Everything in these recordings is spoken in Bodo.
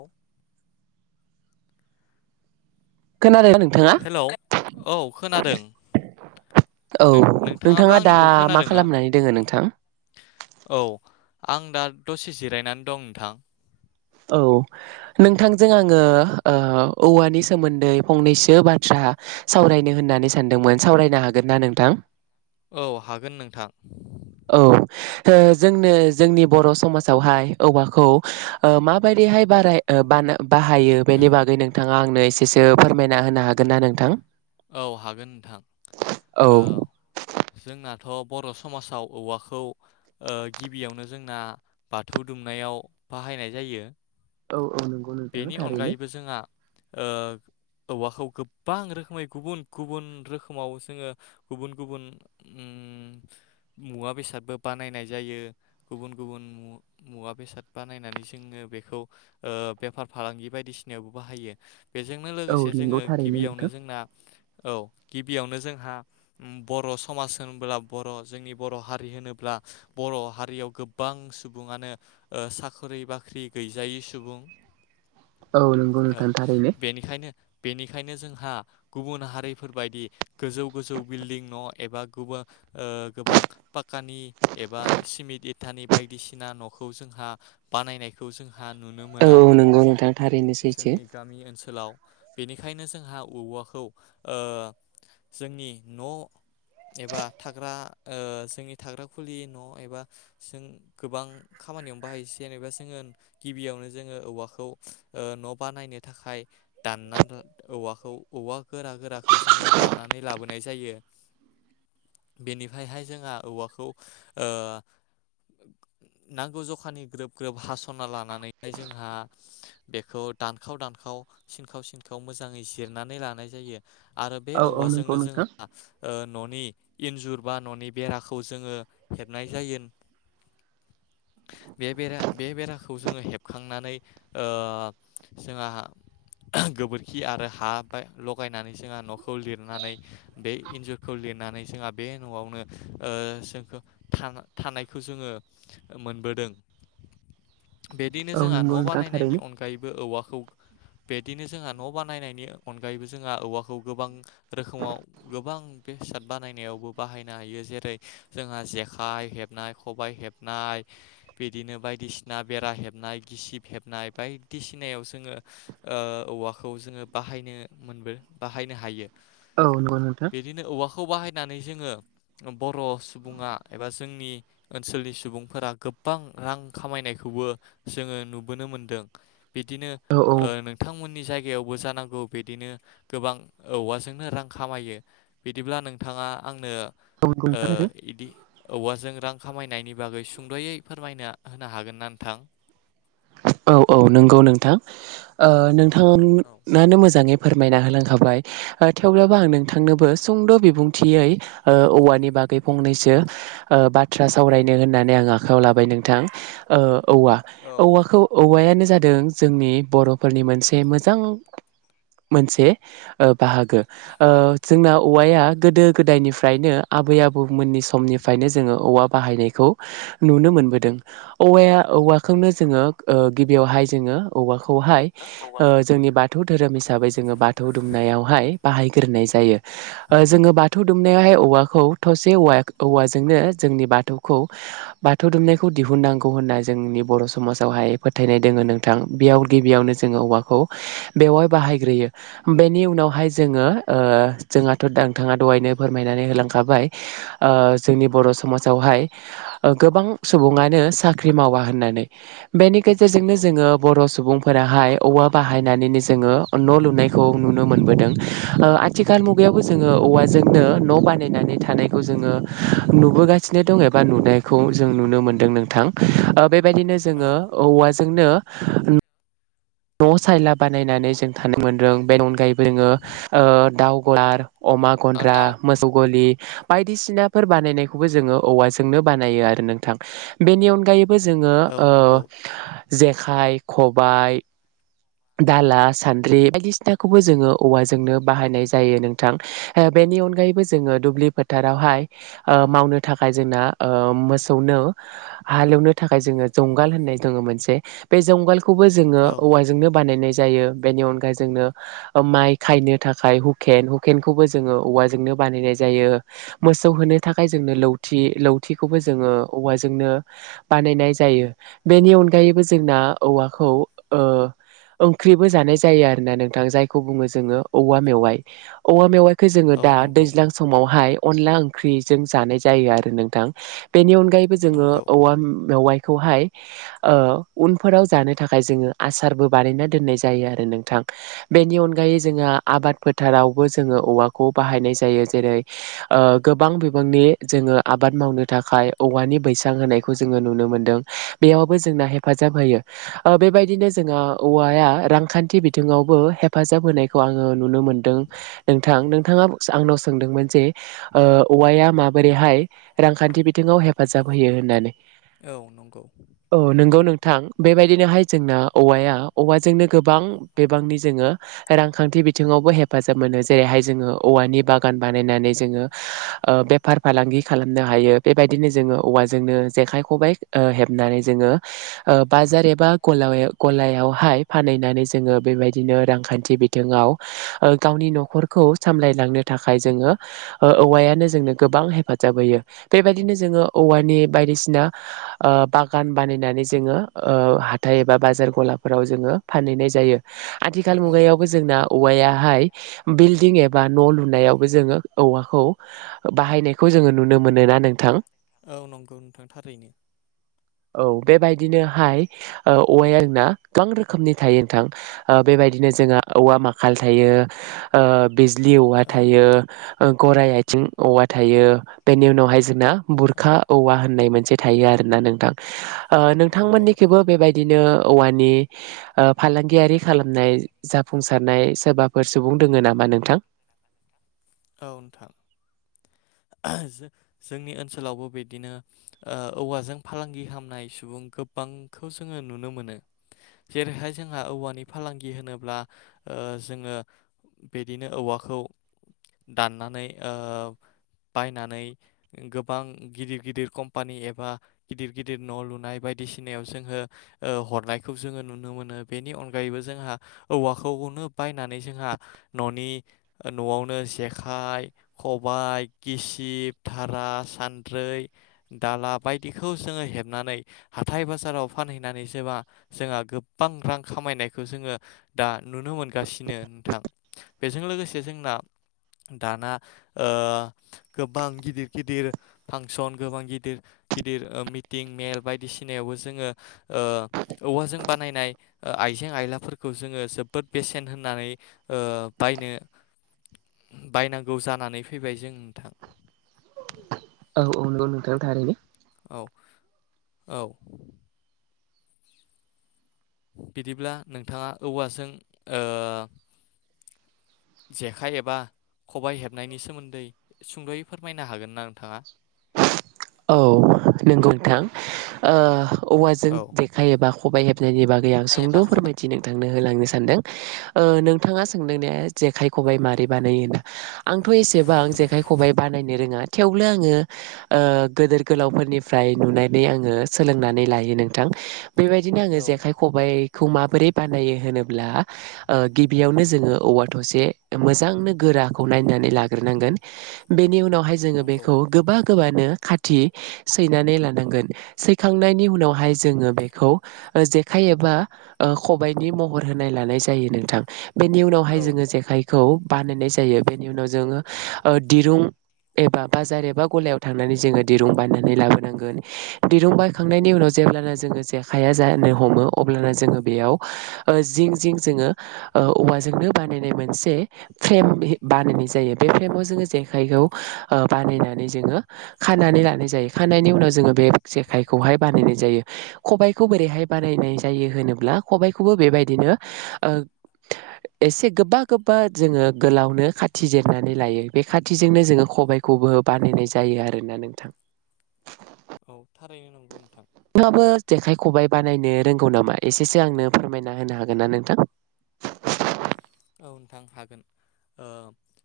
औ। खोनादोंना नोंथाङा हेलौ औ खोनादों औ नों नोंथाङाबो नोंथाङा दा आंनिखौ मा खोनादों ना खालामनानै दोङो नोंथां औ। आं दा दसे जिरायनानै दं नोंथां। औ नोंथांजों आङो ओ औवानि सोमोन्दै फंनैसो बाथ्रा सावरायनो होननानै सानदोंमोन सावरायनो हागोनना नोंथां? औ हागोन नोंथां। औ ओ जोंनो जोंनि बर' समाजावहाय औवाखौ ओ माबायदिहाय बाराय ओ बाना बाहायो बेनि बागै नोंथाङा आंनो एसेसो फोरमायना होनो हागोन ना नोंथां? औ हागोन नोंथां औ औ जोंना। थ' बर' समाजाव औवाखौ ओ गिबियावनो जोंना बाथौ दुमनायाव बाहायनाय जायो। औ औ नंगौ नोंथाङा बेनि थारैनो अनगायैबो जोंहा ओ औवाखौ गोबां रोखोमै गुबुन गुबुन रोखोमाव जोङो गुबुन गुबुन ओम मुवा बेसादबो बानायनाय जायो गुबुन गुबुन मुवा बेसाद बानायनानै जोङो बेखौ ओ बेफार फालांगि बायदिसिनायावबो बाहायो बेजोंनो औ लोगोसे नंगौ जोङो थारैनो गिबियावनो नोंथां जोंना, औ गिबियावनो जोंहा बर' समाज होनोब्ला बर' जोंनि बर' हारि होनोब्ला बर' हारियाव गोबां सुबुङानो ओ साख्रि बाख्रि गैजायै सुबुं, औ नंगौ नोंथां औ थारैनो बेनिखायनो बेनिखायनो जोंहा, गुबुन हारिफोरबायदि गोजौ गोजौ बिल्डिं न' एबा गुबां ओ गोबां पाकानि एबा सिमिन्ट इटानि बायदिसिना न'खौ जोंहा बानायनायखौ जों आंहा नुनो औ मोना औ नंगौ नोंथां थारैनो सैथो जोंनि गामि ओनसोलाव, बेनिखायनो जोंहा औवा खौ ओ जोंनि न' एबा थाग्रा ओ जोंनि थाग्रा खुलि न' एबा जों गोबां खामानियावनो बाहायसै जेनेबा जोङो गिबियावनो जोङो औवाखौ ओ न' बानायनो थाखाय दानना औवाखौ औवा गोरा गोराखौ जोङो दाननानै लाबोनाय जायो बेनिफ्रायहाय जोंहा औवाखौ ओ नांगौ जखानि ग्रोब ग्रोब हास'ना लानानैहाय जोंहा बेखौ दानखाव दानखाव सिनखाव सिनखाव मोजाङै जिर नानै लानाय जायो। आरो बे औ औ नंगौ औवाजोंनो नोंथां जोंहा ओ न'नि इन्जुर बा न'नि बेराखौ जोङो हेबनाय जायो [inaudible] बे बेरा बे बेराखौ जोङो हेबखांनानै ओ जोंहा गोबोरखि आरो हा लगायनानै जोंहा न'खौ लिरनानै बे इन्जुरखौ लिरनानै जोंहा बे न'आवनो ओ जोंखौ था थानायखौ जोङो मोनबोदों। बिदिनो औ जोंहा नंगौ न' नोंथां बानायनायनि थारैनो अनगायैबो औवाखौ बेदिनो जोंहा न' बानायनायनि अनगायैबो जोंहा औवाखौ गोबां रोखोमाव गोबां बेसाद बानायनायावबो बाहायनो हायो जेरै जोंहा जेखाइ हेबनाय खबाइ हेबनाय बिदिनो बायदिसिना बेरा हेबनाय गिसिब हेबनाय बायदिसिनायाव जोङो ओ औवाखौ जोङो बाहाय नो मोनबो बाहायनो हायो औ नंगौ नोंथां खौ बाहायनानै जोङो बर' सुबुङा एबा जोंनि ओनसोलनि सुबुंफोरा गोबां रां खामायनायखौबो जोङो नुबोनो मोनदों। बिदिनो औ ओ बिथांमोननि जायगायावबो जानांगौ बिदिनो गोबां औवाजोंनो रां खामायो बिदिब्ला नोंथाङा आंनो औ नंगौ ओ नोंथां आरो इदि औवाजों रां खामायनायनि बागै सुंद'यै फोरमायना होनो हागोन ना नोंथां? औ औ नंगौ नोंथां ओ नों [unintelligible] औ नानो मोजाङै फोरमायना होलांखाबाय थेवब्लाबो आं नोंथांनोबो सुंद' बिबुंथियै ओ औवानि बागै फंनैसो ओ बाथ्रा सावरायनो होननानै आं आखायाव लाबाय नोंथां ओ औवा औ औवाखौ औवायानो जादों जोंनि बर'फोरनि मोनसे मोजां मोनसे ओ बाहागो ओ जोंना औवाया गोदो गोदायनिफ्रायनो आबै आबौमोननि समनिफ्रायनो जोङो औवा बाहायनायखौ नुनो मोनबोदों औवाया औवाखौनो जोङो ओ गिबियावहाय जोङो औवाखौ खौहाय जोंनि बाथौ धोरोम हिसाबै जोङो बाथौ दुमनायावहाय बाहायगोरनाय जायो जोङो बाथौ दुमनायावहाय औवाखौ थसे औवा औवाजोंनो जोंनि बाथौखौ बाथौ दुमनायखौ दिहुननांगौ होनना जोंनि बर' समाज आवहाय फोथायनाय दोङो नोंथां बेयाव गिबियावनो जोङो औवाखौ बेवहाय बाहायग्रोयो बेनि उनावहाय जोङो जोंहाथ' नोंथाङा दहायनो फोरमायनानै होलांखाबाय जोंनि बर' समाजावहाय गोबां सुबुङानो साख्रि मावा होननानै बेनि गेजेरजोंनो जोङो बर' सुबुं फोराहाय औवा बाहायनानैनो जोङो न' लुनायखौ नुनो मोनबोदों आथिखाल मुगायावबो जोङो औवाजोंनो न' बानायनानै थानायखौ जोङो नुबोगासिनो दं एबा नुनायखौ जों नुनो मोनदों नोंथां बे बेबायदिनो जोङो औ जोंनो न' सायला बानायनानै जों थानो मोनदों बेनि अनगायैबो जोङो दाउ गलार अमा औ गन्द्रा दाउ मोसौ गलि बायदिसिनाफोर बानायनायखौबो जोङो औवाजोंनो बानायो आरो नोंथां बेनि अनगायै बो जोङो औ ओ नंगौ जेखाइ खबाय दाला सान्द्रि बायदिसिनाखौबो जोङो औवाजोंनो बाहायनाय जायो नोंथां बेनि अनगायैबो जोङो दुब्लि फोथारावहाय मावनो थाखाय जोंना मोसौनो हालेवनो थाखाय जोङो जुंगाल होननाय दङ मोनसे बे जुंगालखौ खौबो जोङो औ औवाजोंनो बानायनाय जायो बेनि अनगायै जोंनो माइ खायनो थाखाय हुखेन हुखेनखौबो जोङो औवाजोंनो बानायनाय जायो मोसौ होनो थाखाय जोंनो लौथि लौथिखौबो जोङो औवाजोंनो बानायनाय जायो बेनि अनगायैबो जोंना औवाखौ ओंख्रिबो जानाय जायो आरोना नोंथां जायखौ बुङो जोङो औवा मेवाइ औवा मेवाइ खौ जोङो औ दा नंगौ दैज्लां समावहाय अनला ओंख्रिजों जानाय जायो आरो नोंथां बेनि अनग बेगायबो जोङो नंगौ औवा मेवाइ खौहाय उनफोराव जानो थाखाय जोङो आसारबो बानायना दोननाय जायो आरो नोंथां बेनि अनगायै जोङो आबाद फोथारावबो जोङो औवाखौ बाहायनाय जायो जेरै गोबां बिबांनि जोङो आबाद मावनो थाखाय औवानि बैसां होनायखौ जोङो नुनो मोन्दों बेयावबो जोंना हेफाजाब होयो बेबायदिनो जोङो औवाया रांखान्थि बिथिङावबो हेफाजाब होनायखौ आङो नुनो मोनदों नोंथां नोंथाङा आंनाव सोंदोंमोन जे औवाया माबोरैहाय रांखान्थि बिथिङाव हेफाजाब होयो होननानै औ नंगौ थां बेबायदिनोहाय जोंना औवाया औवाजोंनो गोबां बिबांनि जोङो रांखान्थि बिथिङावबो हेफाजाब मोनो। जेरैहाय जोङो औवानि बागान बानायनानै जोङो ओ बेफार फालांगि खालामनो हायो बेबायदिनो जोङो औवाजोंनो जेखाइ, खबाइ ओ हेबनानै जोङो ओ बाजार एबा गलायाव गलायाव हाय फानहैनानै जोङो बेबायदिनो रांखान्थि बिथिङाव ओ गावनि न'खरखौ सामलायलांनो थाखाय जोङो ओ औवायानो जोंनो गोबां हेफाजाब होयो। बेबायदिनो जोङो औवानि बायदिसिना ओ बागान बानायनानै जोङो ओ हाथाय एबा बाजार गलाब फोराव जोङो फानहैनाय जायो। आथिखाल औ मुगायावबो जोंना औवायाहाय बिल्डिं एबा न' लुनायावबो जोङो औवाखौ बाहायनायखौ जोङो नुनो मोनो ना नोंथां? औ नंगौ नोंथां थारैनो। औ बेबायदिनोहाय औवाया आरोना गोबां रोखोमनि थायो नोंथां ओ बेबायदिनो जोंहा औवा माखाल थायो ओ बि ज्लि औवा औ थायो। गराइ आथिं औवा थायो बेनि उनावहाय जोंना औ बुरखा औवा होननाय मोनसे थायो आरोना नोंथां नंगौ नोंथां नोंथांमोननिखिबो बेबायदिनो औवानि फालांगियारि खालामनाय जाफुंसारनाय सोरबाफोर सुबुं दङ नामा नोंथां औ नोंथां जोंनि ओनसोलावबो बिदिनो औवाजों फालांगि खालामनाय सुबुं गोबांखौ जोङो नुनो मोनो जेरैहाय जोंहा औवानि फालांगि होनोब्ला जोङो बिदिनो औवाखौ दाननानै बायनानै गोबां गिदिर गिदिर कम्पानि एबा गिदिर गिदिर न' लुनाय बायदिसिनायाव जोङो हरनायखौ जोङो नुनो मोनो बेनि अनगायैबो जोंहा औवाखौनो बायनानै जोंहा न'नि न'आवनो जेखाइ खबाइ गिसिब धारा सान्द्रै दाला बायदिखौ जोङो हेबनानै हाथाय बाजाराव फानहैनानै जोंहा गोबां रां खामायनायखौ जोङो दा नुनो मोनगासिनो नोंथां बेजों लोगोसे जोंना दाना गोबां गिदिर गिदिर फांसन गोबां गिदिर गिदिर मिटिं मेल बायदिसिनायावबो जोङो औवाजों बानायनाय आइजें आयलाफोरखौ जोङो जोबोद बेसेन होननानै बायनो बायनांगौ जानानै फैबाय जों नोंथां औ औ नोंथां थारैनो औ औ बिदिब्ला नोंथाङा औवाजों जेखाइ एबा खबाइ हेबनायनि सोमोन्दै सुंद'यै फोरमायनो हागोन ना नोंथाङा नोंगौ नोंथां औवाजों औ जेखाय एबा खबाइ हेबनाय जायनि बागै आं सुंद' फोरमायथि नोंथां। नो होलांनो सानदों ओ नोंथांङा सोंदों ने जेखाइ खबाइ माबारै बानायो होन आंथ' एसेबां जेखाइ खबाइ बानायनो रोङा थेवब्लो आङो ओ गोदोर गोलावफोर निफ्राय नुनानै आङो सोलोंनानै लायो नोंथां। बेबायदिनो आङो औ जेखाइ खबाइ खौ माबोरै बानायो होनोब्ला ओ गिबियावनो जोङो औवा थसे मोजांनो गोराखौ नायनानै लाग्रोनांगोन बेनि उन उनावहाय जोङो नंगौ बेखौ गोबां गोबानो खाथि सैनानै लानांगोन सैखांनायनि उनावहाय जोङो बेखौ जेखाइ एबा ओ खबाइनि महर होनाय लानाय जायो नोंथां। बेनि उनावहाय औ जोङो जेखाइखौ बानायनाय जायो बेनि उनाव जोङो ओ दिरुं एबा बाजार एबा ग'लायाव थांनानै जोङो दिरुं बाय नानै लाबोनांगोन दिरुं बायखांनायनि उनाव जेब्लाना जोङो जेखाइया जानो हमो अब्लाना जोङो बेयाव ओ जिं जिं जोङो ओ औवाजोंनो बानायनाय मोनसे फ्रेमहि बानायनाय जायो बे फ्रेमाव जोङो जेखाइखौ ओ बानायनानै जोङो खानानै लानाय जायो। खानायनि उनाव जोङो बे जेखाइखौहाय बानायनाय जायो खबायखौ बोरैहाय बानायनाय जायो होनोब्ला खबाइखौबो बेबायदिनो ओ एसे गोबा गोबा जोङो गोलावनो खाथि जिरनानै लायो बे खाथिजोंनो जोङो खबाइखौबो बानायनाय जायो आरोना नोंथां। औ थारैनो नंगौ नोंथां। नोंहाबो जेखाइ खबाइ बानायनो रोंगौ नामा एसेसो आंनो फोरमायना होनो हागोन ना नोंथां? औ नोंथां हागोन ओ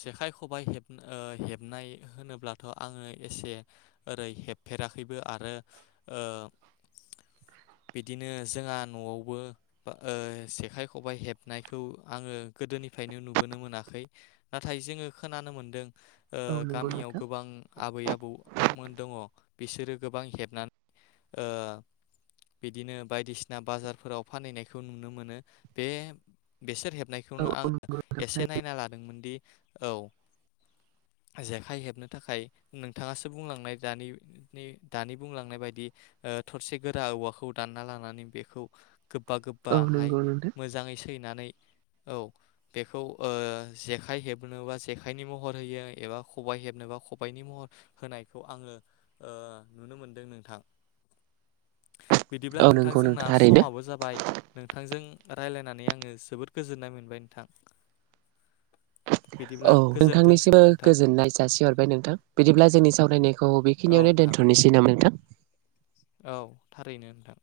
जेखाइ खबाइ हेब हेबनाय होनोब्लाथ' आङो एसे ओरै हेबफेराखैबो आरो ओ बिदिनो जोंहा न'आवबो ओ जेखाइ खबाइ हेबनायखौ आङो गोदोनिफ्रायनो नुबोनो मोनाखै नाथाय जोङो खोनानो मोनदों। ओ औ नंगौ गामियाव नोंथां गोबां आबै आबौ मोन दङ'। बिसोरो गोबां हेबनानै ओ बिदिनो बायदिसिना बाजारफोराव फानहैनायखौ नुनो मोनो बे बिसोर हेब औ बेखौनो आङो औ एसे नायना लादोंमोन दि औ। जेखाइ हेबनो थाखाय नोंथाङासो बुंलांनाय दानि नि दानि बुंलांनाय बायदि ओ थरसे गोरा औवाखौ दानना लानानै बेखौ गोब्बा औ गोब्बाहाय नंगौ नोंथां मोजाङै सैनानै औ बेखौ ओ जेखाइ हेबनोबा जेखाइनि महर होयो एबा खबाइ हेबनोबा खबाइनि महर होनायखौ आङो ओ नुनो मोनदों नोंथां। बिदिब्ला औ नोंथां नंगौ नों जोंना थारैनो समाबो जाबाय नोंथांजों रायलायनानै आङो जोबोद गोजोननाय मोनबाय नोंथां। औ बिदिब्ला गोजोन्थोंसै नोंथांनिसिमबो नोंथां गोजोननाय जासि हरबाय नोंथां बिदिब्ला जोंनि सावरायनायखौ औ बेखिनियावनो नोंथां दोन्थ'नोसै नामा नोंथां? औ थारैनो नोंथां।